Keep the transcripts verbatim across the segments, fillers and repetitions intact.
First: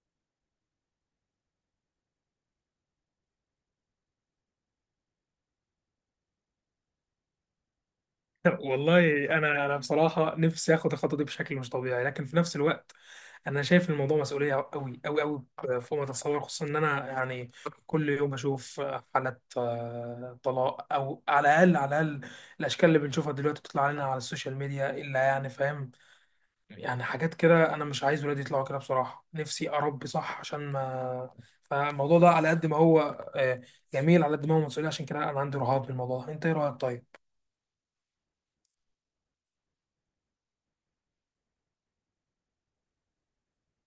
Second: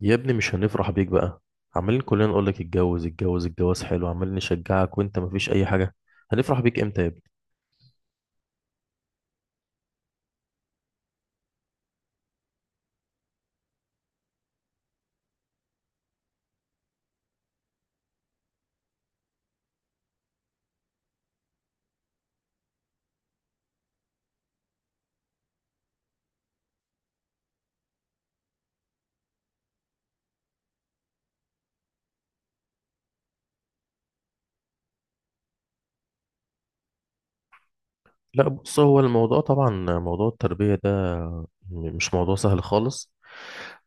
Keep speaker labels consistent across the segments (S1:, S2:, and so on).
S1: يا ابني، مش هنفرح بيك بقى. عمالين كلنا نقول لك اتجوز اتجوز، الجواز حلو، عمالين نشجعك وانت مفيش اي حاجه. هنفرح بيك امتى يا ابني؟
S2: والله انا انا بصراحه نفسي اخد الخطوه دي بشكل مش طبيعي، لكن في نفس الوقت انا شايف الموضوع مسؤوليه قوي قوي قوي فوق ما تتصور. خصوصا ان انا يعني كل يوم بشوف حالات آه، طلاق او على الاقل على الاقل الاشكال اللي بنشوفها دلوقتي بتطلع لنا على السوشيال ميديا، الا يعني فاهم، يعني حاجات كده. انا مش عايز ولادي يطلعوا كده، بصراحه نفسي اربي صح عشان ما. فالموضوع ده على قد ما هو آه، جميل على قد ما هو مسؤوليه، عشان كده انا عندي رهاب بالموضوع. انت ايه رايك؟ طيب،
S1: لا، بص، هو الموضوع طبعا، موضوع التربيه ده م- مش موضوع سهل خالص.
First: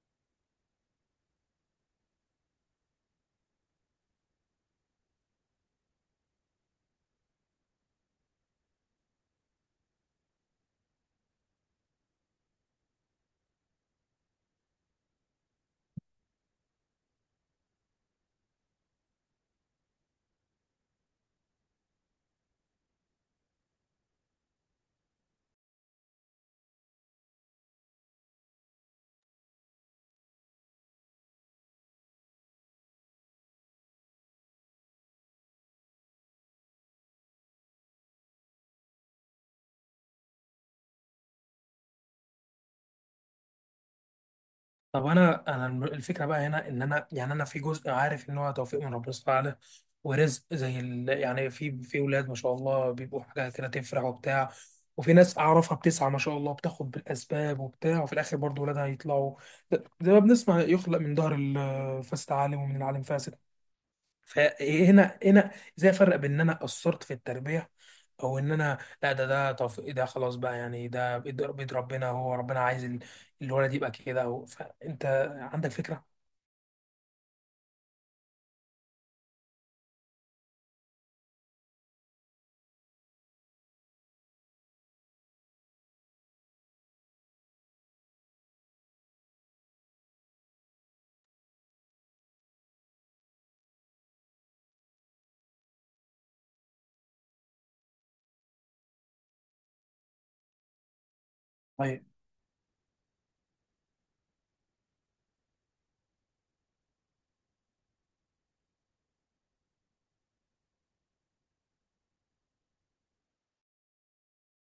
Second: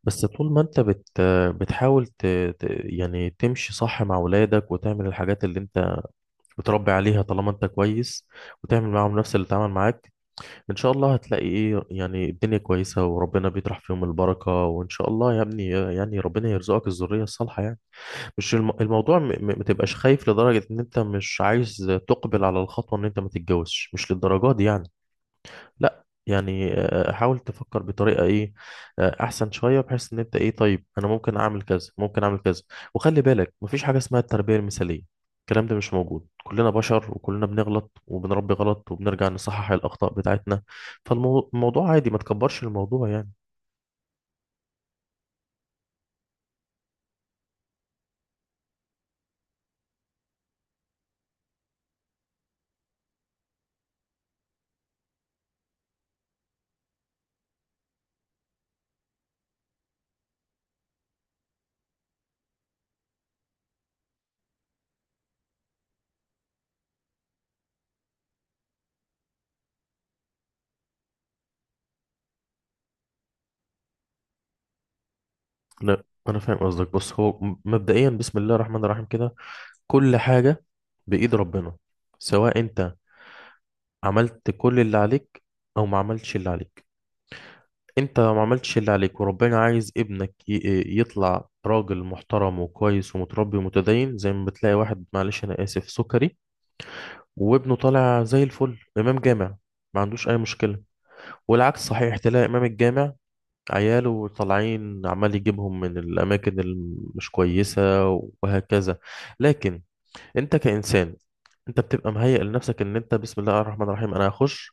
S1: بس طول ما انت بت بتحاول ت... ت... يعني تمشي صح مع ولادك، وتعمل الحاجات اللي انت بتربي عليها، طالما انت كويس وتعمل معاهم نفس اللي اتعمل معاك، ان شاء الله هتلاقي، ايه، يعني الدنيا كويسه، وربنا بيطرح فيهم البركه، وان شاء الله يا ابني، يعني ربنا يرزقك الذريه الصالحه يعني. مش الم... الموضوع م... م- ما تبقاش خايف لدرجة ان انت مش عايز تقبل على الخطوة، ان انت ما تتجوزش، مش للدرجة دي يعني. لا يعني، آه، حاول تفكر بطريقة، ايه، آه، احسن شوية، بحيث ان انت، ايه، طيب انا ممكن اعمل كذا، ممكن اعمل كذا. وخلي بالك، مفيش حاجة اسمها التربية المثالية، الكلام ده مش موجود. كلنا بشر وكلنا بنغلط وبنربي غلط وبنرجع نصحح الأخطاء بتاعتنا، فالموضوع عادي، ما تكبرش الموضوع يعني.
S2: طب انا انا الم- الفكره بقى هنا ان انا يعني انا في جزء عارف ان هو توفيق من ربنا سبحانه وتعالى ورزق. زي ال... يعني في في ولاد ما شاء الله بيبقوا حاجه كده تفرح وبتاع، وفي ناس اعرفها بتسعى ما شاء الله بتاخد بالاسباب وبتاع، وفي الاخر برضو ولادها يطلعوا زي ما بنسمع، يخلق من ظهر الفاسد عالم ومن العالم فاسد. فهنا هنا ازاي افرق بين ان انا قصرت في التربيه او ان انا، لا، ده ده طف... ده خلاص بقى، يعني ده بيد بيد ربنا، هو ربنا عايز ال- الولد يبقى كده، أو... فانت عندك
S1: لا،
S2: فكره؟
S1: انا فاهم قصدك. بص، هو م- مبدئيا، بسم الله الرحمن الرحيم، كده كل حاجة بإيد ربنا. سواء أنت عملت كل اللي عليك أو ما عملتش اللي عليك، أنت لو ما عملتش اللي عليك وربنا عايز ابنك ي- يطلع راجل محترم وكويس ومتربي ومتدين، زي ما بتلاقي واحد، معلش أنا آسف سكري، وابنه طالع زي الفل، إمام جامع ما عندوش أي مشكلة. والعكس
S2: طيب،
S1: صحيح، تلاقي إمام الجامع عياله طالعين، عمال يجيبهم من الأماكن المش كويسة، وهكذا. لكن انت كإنسان، انت بتبقى مهيئ لنفسك ان انت بسم الله الرحمن الرحيم، انا هخش.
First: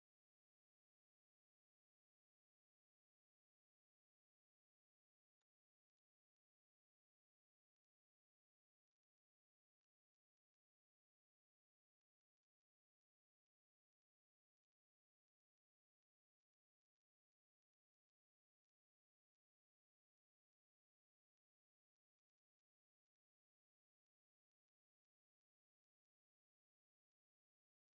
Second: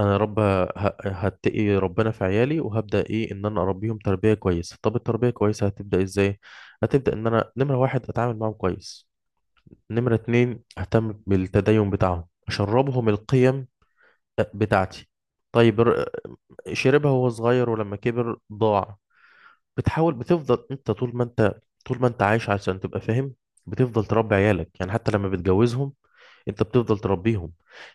S1: انا يا رب ه- هتقي ربنا في عيالي، وهبدا، ايه، ان انا اربيهم تربيه كويسه. طب التربيه كويسه هتبدا ازاي؟ هتبدا ان انا نمره واحد اتعامل معاهم كويس، نمره اتنين اهتم بالتدين بتاعهم، اشربهم القيم بتاعتي. طيب، ر- شربها وهو صغير ولما كبر ضاع. بتحاول بتفضل انت طول ما انت طول ما انت عايش، عشان تبقى فاهم بتفضل تربي عيالك، يعني حتى لما بتجوزهم انت بتفضل تربيهم.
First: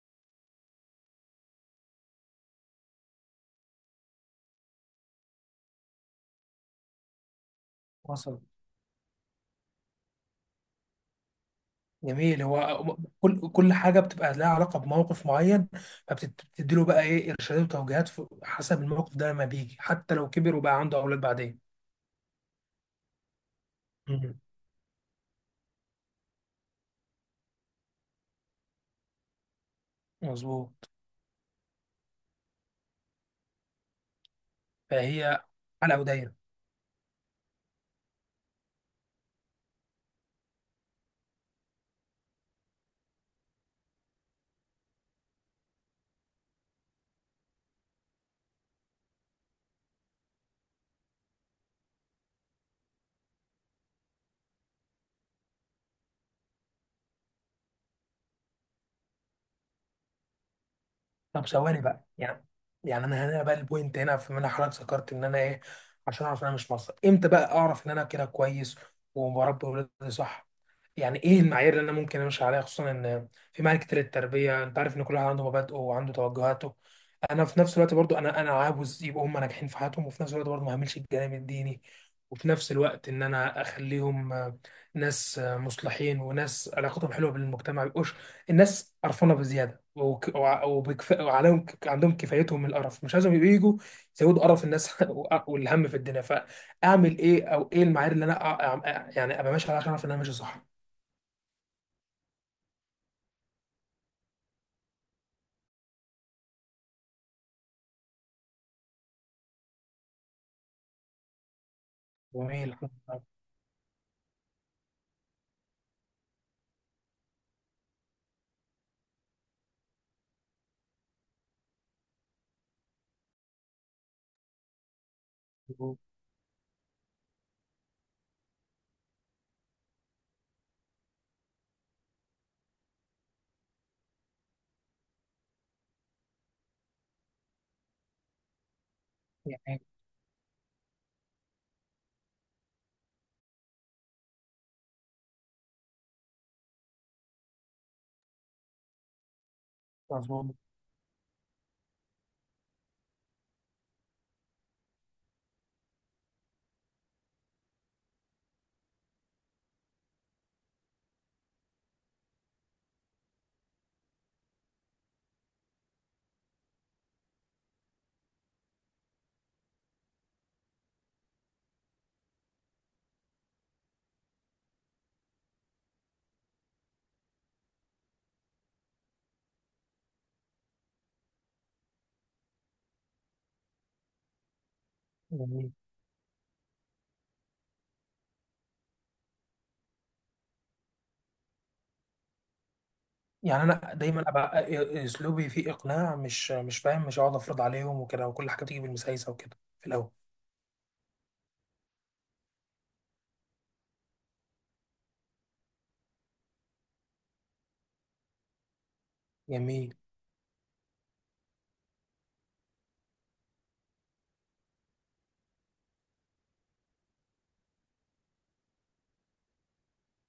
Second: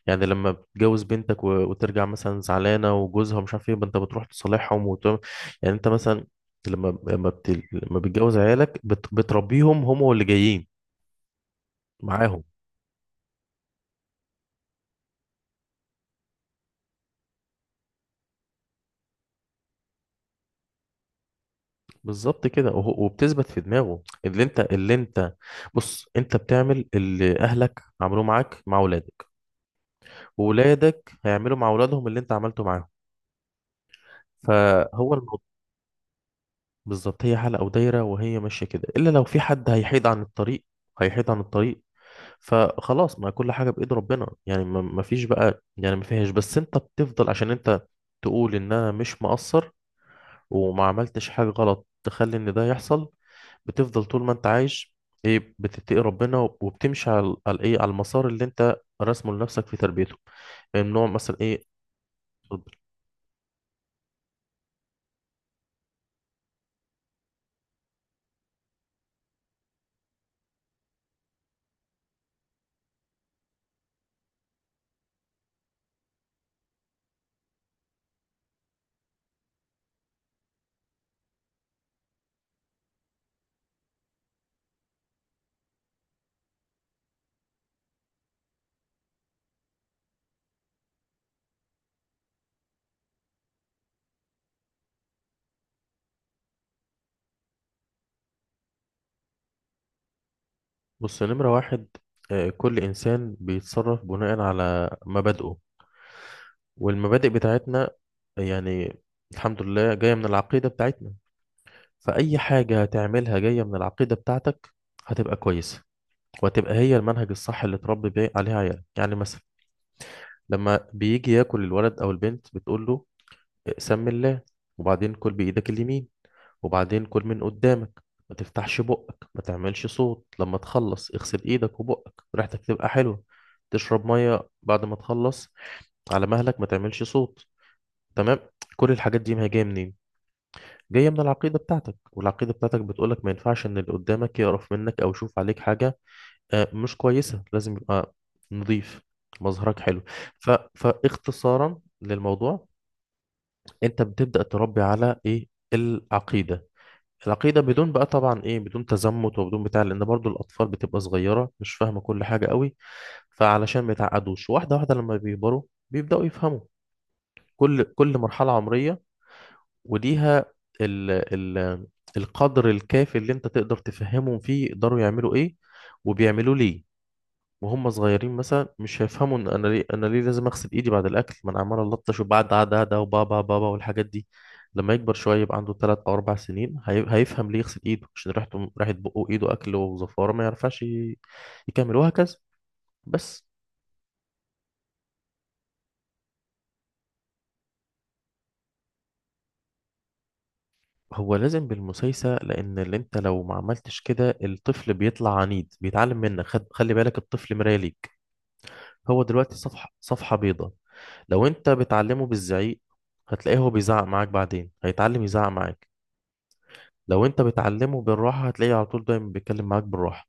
S1: يعني لما بتجوز بنتك و... وترجع مثلا زعلانه، وجوزها مش عارف ايه، انت بتروح تصالحهم وت... يعني انت مثلا، لما لما, بت... لما بتجوز
S2: وصل.
S1: عيالك بت... بتربيهم هم واللي جايين
S2: جميل،
S1: معاهم.
S2: هو كل كل حاجه بتبقى لها علاقه بموقف معين، فبتدي له بقى ايه ارشادات وتوجيهات في- حسب الموقف ده لما بيجي، حتى لو كبر وبقى عنده اولاد بعدين.
S1: بالظبط كده، وه- وبتثبت في دماغه.
S2: مم.
S1: اللي انت اللي انت بص، انت بتعمل اللي اهلك عملوه معاك مع اولادك،
S2: مظبوط.
S1: واولادك هيعملوا مع اولادهم اللي انت عملته معاهم، فهو الموضوع.
S2: فهي حلقه ودايره.
S1: بالظبط هي حلقة ودايرة، وهي ماشية كده، إلا لو في حد هيحيد عن الطريق، هيحيد عن الطريق. فخلاص، ما كل حاجة بإيد ربنا يعني، ما ما فيش بقى يعني، ما فيهاش. بس أنت بتفضل عشان أنت تقول إن أنا مش مقصر، وما عملتش حاجة غلط تخلي إن ده يحصل. بتفضل طول ما أنت عايش، إيه، بتتقي ربنا، وبتمشي على على إيه، على المسار اللي أنت راسمه لنفسك في تربيته، من نوع مثلا
S2: طب
S1: إيه.
S2: ثواني بقى، يعني يعني انا هنا بقى، البوينت هنا في منها حضرتك ذكرت ان انا ايه عشان اعرف ان انا مش مصري، امتى بقى اعرف ان انا كده كويس وبربي ولادي صح؟ يعني ايه المعايير اللي انا ممكن امشي عليها، خصوصا ان في معايير كتير للتربيه، انت عارف ان كل واحد عنده مبادئه وعنده توجهاته. انا في نفس الوقت برضو انا انا عاوز يبقوا هم ناجحين في حياتهم، وفي نفس الوقت برضو ما اهملش الجانب الديني، وفي نفس الوقت ان انا اخليهم آه، ناس آه، مصلحين وناس علاقتهم حلوه بالمجتمع، ما يبقوش الناس قرفانه بزياده وك- وع- وبكف... وعليهم، ك- عندهم كفايتهم من القرف، مش عايزهم يبقوا يجوا يزودوا قرف الناس وأ- والهم في الدنيا. فاعمل ايه او ايه المعايير اللي انا أ- أ- يعني ابقى ماشي عليها عشان اعرف ان انا ماشي صح؟
S1: بص، نمرة واحد، آه، كل إنسان بيتصرف بناء على مبادئه، والمبادئ بتاعتنا، يعني، الحمد لله جاية من العقيدة بتاعتنا. فأي
S2: جميل،
S1: حاجة هتعملها جاية من العقيدة بتاعتك، هتبقى كويسة، وهتبقى هي المنهج الصح اللي تربي بيه عليه عيالك. يعني مثلا، لما بيجي ياكل الولد أو البنت بتقول له سم الله، وبعدين كل بإيدك اليمين، وبعدين كل من قدامك، ما تفتحش بقك، ما تعملش صوت، لما تخلص اغسل ايدك وبقك، ريحتك تبقى حلوة، تشرب مية بعد ما تخلص على مهلك، ما تعملش صوت، تمام. كل الحاجات دي ما هي جاية
S2: يعني،
S1: منين؟ جاية من العقيدة بتاعتك، والعقيدة بتاعتك بتقولك ما ينفعش ان اللي قدامك يقرف منك، او يشوف عليك حاجة آه، مش كويسة، لازم يبقى نظيف، مظهرك حلو. ف...
S2: مظبوط.
S1: فاختصارا للموضوع، انت بتبدأ تربي على ايه؟ العقيدة. العقيدة بدون بقى طبعا، ايه، بدون تزمت وبدون بتاع، لان برضو الاطفال بتبقى صغيرة، مش فاهمة كل حاجة قوي، فعلشان ما يتعقدوش. واحدة واحدة لما بيكبروا بيبدأوا يفهموا. كل كل مرحلة عمرية وليها ال ال القدر الكافي اللي انت تقدر تفهمهم فيه، يقدروا يعملوا ايه وبيعملوا ليه. وهم صغيرين مثلا مش هيفهموا، ان انا ليه انا ليه لازم اغسل ايدي بعد الاكل، ما انا عمال الطش، وبعد عاد عاد وبابا بابا والحاجات دي. لما يكبر شويه يبقى عنده ثلاث او اربع سنين، هي... هيفهم ليه يغسل ايده، عشان ريحته ريحه بقه وايده اكل وزفاره، ما يعرفش ي... يكمل، وهكذا بس.
S2: يعني انا دايما ابقى اسلوبي فيه اقناع، مش مش فاهم، مش هقعد افرض عليهم وكده، وكل حاجه بتيجي بالمسايسه وكده في الاول.
S1: هو لازم بالمسايسه، لان اللي انت لو ما عملتش كده الطفل بيطلع عنيد، بيتعلم منك. خد... خلي بالك، الطفل مرايه ليك، هو دلوقتي صفحه
S2: جميل،
S1: صفحه بيضاء. لو انت بتعلمه بالزعيق هتلاقيه هو بيزعق معاك، بعدين هيتعلم يزعق معاك. لو انت بتعلمه بالراحة هتلاقيه على طول دايما بيتكلم معاك بالراحة.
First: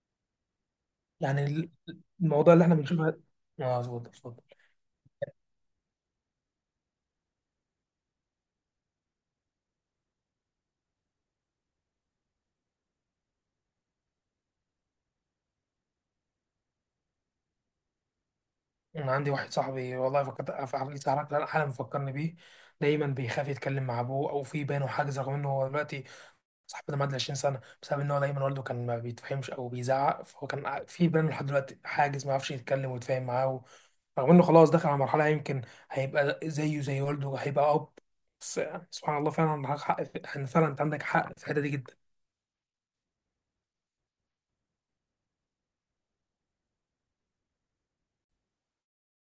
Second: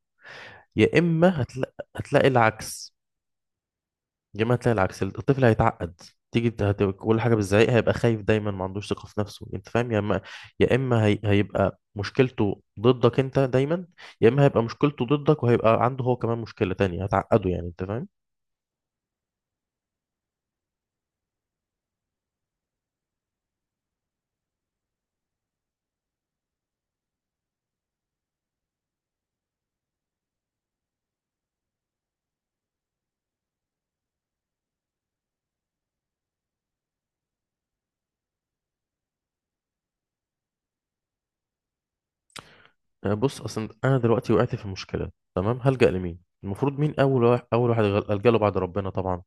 S1: يا اما
S2: يعني.
S1: هتلاقي هتلاقي
S2: الموضوع اللي احنا
S1: العكس،
S2: بنشوفه... اه، اتفضل اتفضل.
S1: يا اما هتلاقي العكس، الطفل هيتعقد. تيجي ت- هت- كل حاجة بالزعيق هيبقى خايف دايما، ما عندوش ثقة في نفسه، انت فاهم. يا اما يا اما هي... هيبقى مشكلته ضدك انت دايما، يا اما هيبقى مشكلته ضدك، وهيبقى عنده هو كمان مشكلة تانية هتعقده، يعني انت فاهم.
S2: انا عندي واحد صاحبي، والله فكرت حالي حالا، مفكرني بيه، دايما بيخاف يتكلم مع ابوه، او في بينه حاجز. رغم انه هو دلوقتي صاحبي ده معدي عشرين سنه، بسبب ان هو دايما والده كان ما بيتفهمش او بيزعق، فهو كان ع- في بينه لحد دلوقتي حاجز، ما يعرفش يتكلم ويتفاهم معاه، رغم انه خلاص دخل على مرحله يمكن هيبقى زيه زي والده، هيبقى اب. بس يعني سبحان الله، فعلا عندك حق في- ان فعلا انت عندك حق في الحته دي جدا.
S1: آه، بص، اصلا انا دلوقتي وقعت في مشكلة، تمام، هلجأ لمين؟ المفروض مين اول واحد اول واحد الجأ له بعد ربنا طبعا؟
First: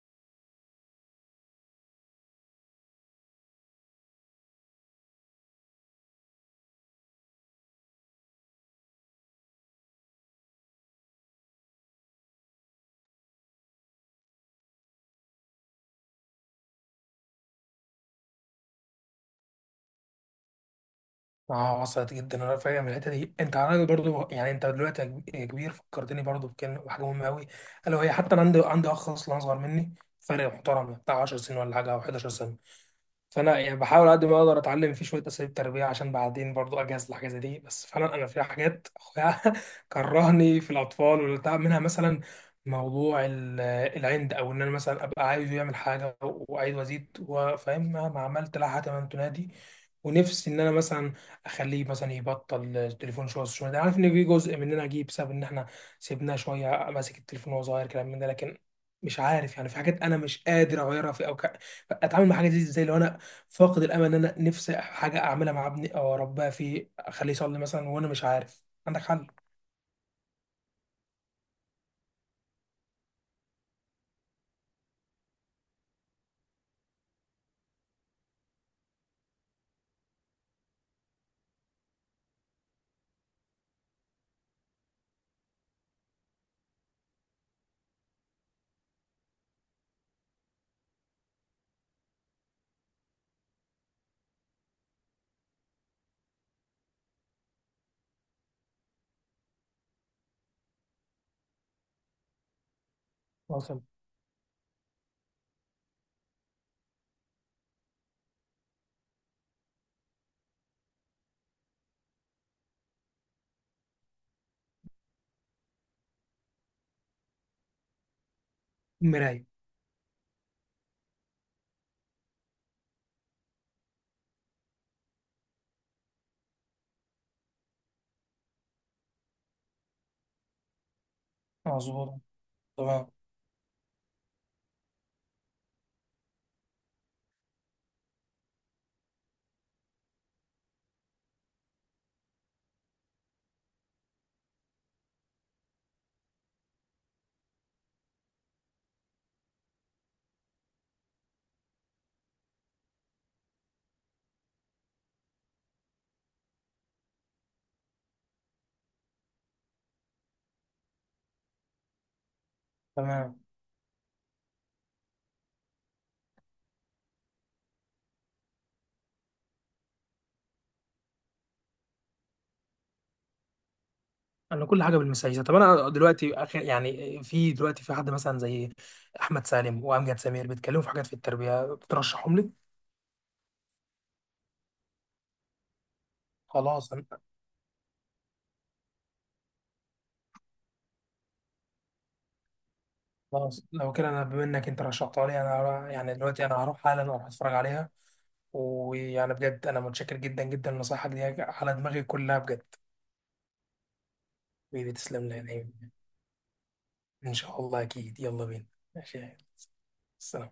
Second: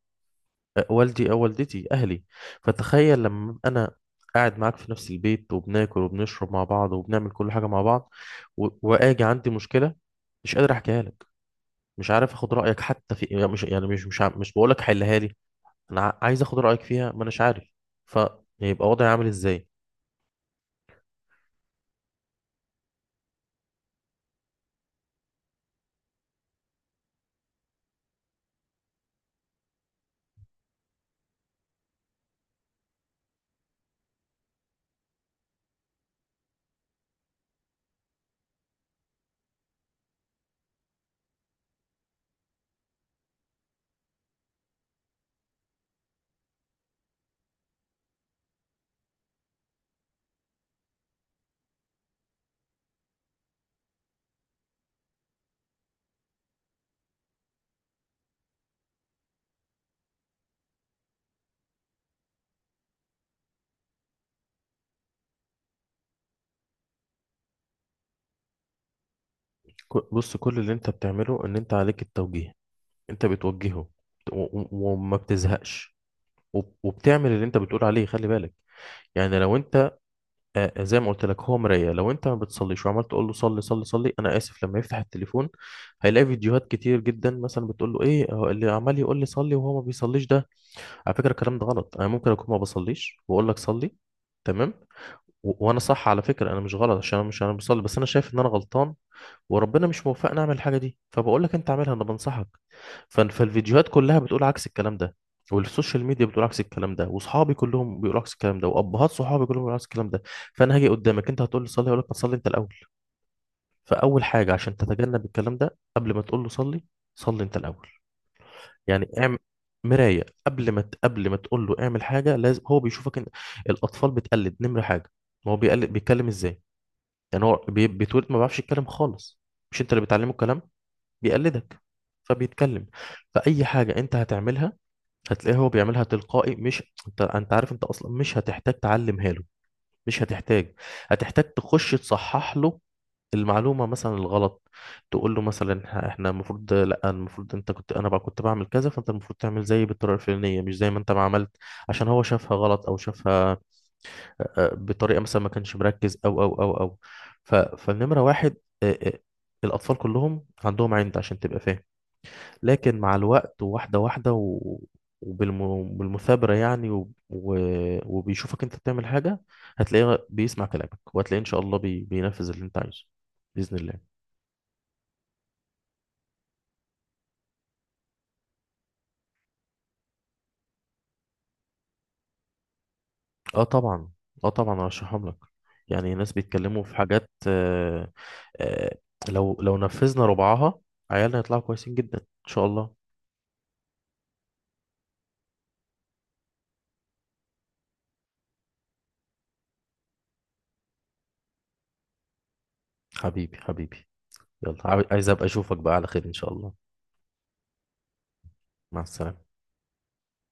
S1: آه، والدي أو والدتي، أهلي. فتخيل لما أبقى أنا قاعد معاك في نفس البيت، وبناكل وبنشرب مع بعض وبنعمل كل حاجة مع بعض، و... وآجي عندي مشكلة مش قادر أحكيها لك، مش عارف أخد رأيك، حتى في، يعني، مش يعني مش مش, ع- مش بقولك حلها لي، أنا ع- عايز أخد رأيك فيها ما أناش عارف. فيبقى وضعي عامل إزاي؟
S2: اه، وصلت جدا، انا فاهم الحته دي. انت عارف برضو، يعني انت دلوقتي يا كب- يا كبير فكرتني برضو بكلمه، بحاجه مهمه قوي، الا وهي حتى انا عندي عندي اخ اصلا اصغر مني، فرق محترم بتاع عشر سنين ولا حاجه، او حداشر سنه. فانا يعني بحاول على قد ما اقدر اتعلم فيه شويه اساليب تربيه عشان بعدين برضو اجهز لحاجه زي دي، بس فعلا انا في حاجات اخويا كرهني في الاطفال والبتاع. منها مثلا موضوع ال- العند، او ان انا مثلا ابقى عايزه يعمل حاجه وعايز وازيد وفاهم مهما عملت لا حتما تنادي. ونفسي ان انا مثلا اخليه مثلا يبطل التليفون شويه شويه، ده عارف ان في جزء مننا جه بسبب ان احنا سيبناه شويه ماسك التليفون وهو صغير، كلام من ده. لكن مش عارف، يعني في حاجات انا مش قادر اغيرها في او ك... اتعامل مع حاجه دي ازاي لو انا فاقد الامل ان انا نفسي حاجه اعملها مع ابني او اربيها فيه، اخليه يصلي مثلا، وانا مش عارف. عندك حل؟
S1: ك- بص، كل اللي أنت بتعمله، إن أنت عليك التوجيه، أنت بتوجهه و... و... وما بتزهقش، وب- وبتعمل اللي أنت بتقول عليه. خلي بالك، يعني لو انت آه، آه، زي ما قلت لك هو مراية، لو انت ما بتصليش وعمال تقول له صلي صلي صلي، انا اسف، لما يفتح التليفون هيلاقي فيديوهات كتير جدا مثلا بتقول له، ايه هو اللي عمال يقول لي صلي وهو ما بيصليش ده؟ على فكرة الكلام ده غلط، انا ممكن اكون ما بصليش واقول لك صلي، تمام، و- وانا صح على فكرة، انا مش غلط عشان انا مش انا بصلي، بس انا شايف ان انا غلطان، وربنا مش موفقنا نعمل الحاجه دي، فبقول لك انت اعملها، انا بنصحك. ف-
S2: وصل.
S1: فالفيديوهات كلها بتقول عكس الكلام ده، والسوشيال ميديا بتقول عكس الكلام ده، واصحابي كلهم بيقولوا عكس الكلام ده، وابهات صحابي كلهم بيقولوا عكس الكلام ده. فانا هاجي قدامك انت هتقول لي صلي، اقول لك ما تصلي انت الاول. فاول حاجه عشان تتجنب الكلام ده، قبل ما تقول له صلي، صلي انت الاول. يعني اعمل
S2: مرايه.
S1: مرايه، قبل ما ت- قبل ما تقول له اعمل حاجه، لازم هو بيشوفك انت، الاطفال بتقلد نمره حاجه. ما هو بيقلد بيتكلم ازاي، يعني هو بي- بيتولد ما بيعرفش يتكلم خالص، مش انت اللي بتعلمه الكلام، بيقلدك
S2: مظبوط.
S1: فبيتكلم.
S2: تمام،
S1: فأي حاجة أنت هتعملها هتلاقيه هو بيعملها تلقائي، مش أنت أنت عارف، أنت أصلا مش هتحتاج تعلمها له، مش هتحتاج. هتحتاج تخش تصحح له المعلومة مثلا الغلط، تقول له مثلا، إح- احنا المفروض، لا، المفروض انت كنت، انا بقى كنت بعمل كذا، فانت المفروض تعمل زيي بالطريقة الفلانية، مش زي ما انت ما عملت، عشان هو شافها غلط، او شافها آه، بطريقة مثلا ما كانش مركز او او او او ف... فالنمرة واحد، آه، آه، الأطفال كلهم عندهم عند، عشان تبقى فاهم، لكن مع
S2: تمام.
S1: الوقت، وواحدة واحدة، و... وبالمثابرة يعني و... و... وبيشوفك انت بتعمل حاجة، هتلاقيه بيسمع كلامك، وهتلاقيه ان شاء الله بي... بينفذ اللي انت عايزه بإذن الله.
S2: انا كل حاجه بالمسايسه. طب انا دلوقتي اخر يعني، في دلوقتي في حد مثلا زي احمد سالم وامجد سمير بيتكلموا في حاجات في التربيه بترشحهم لي؟
S1: اه طبعا. اه، طبعا ارشحهم لك، يعني ناس بيتكلموا
S2: خلاص
S1: في
S2: أنا
S1: حاجات. آه... آه... لو لو نفذنا ربعها، عيالنا هيطلعوا كويسين جدا ان شاء الله.
S2: خلاص، لو كده انا، بما انك انت رشحتها لي، انا هروح- يعني دلوقتي انا هروح حالا اروح اتفرج عليها. ويعني بجد انا متشكر جدا جدا لنصايحك دي، على دماغي كلها بجد.
S1: حبيبي، حبيبي، يلا عاو- عايز
S2: بتسلم لي،
S1: ابقى
S2: يعني
S1: اشوفك بقى على خير ان شاء الله.
S2: إن شاء الله أكيد. يلا بينا.
S1: مع
S2: ماشي،
S1: السلامة.
S2: السلام.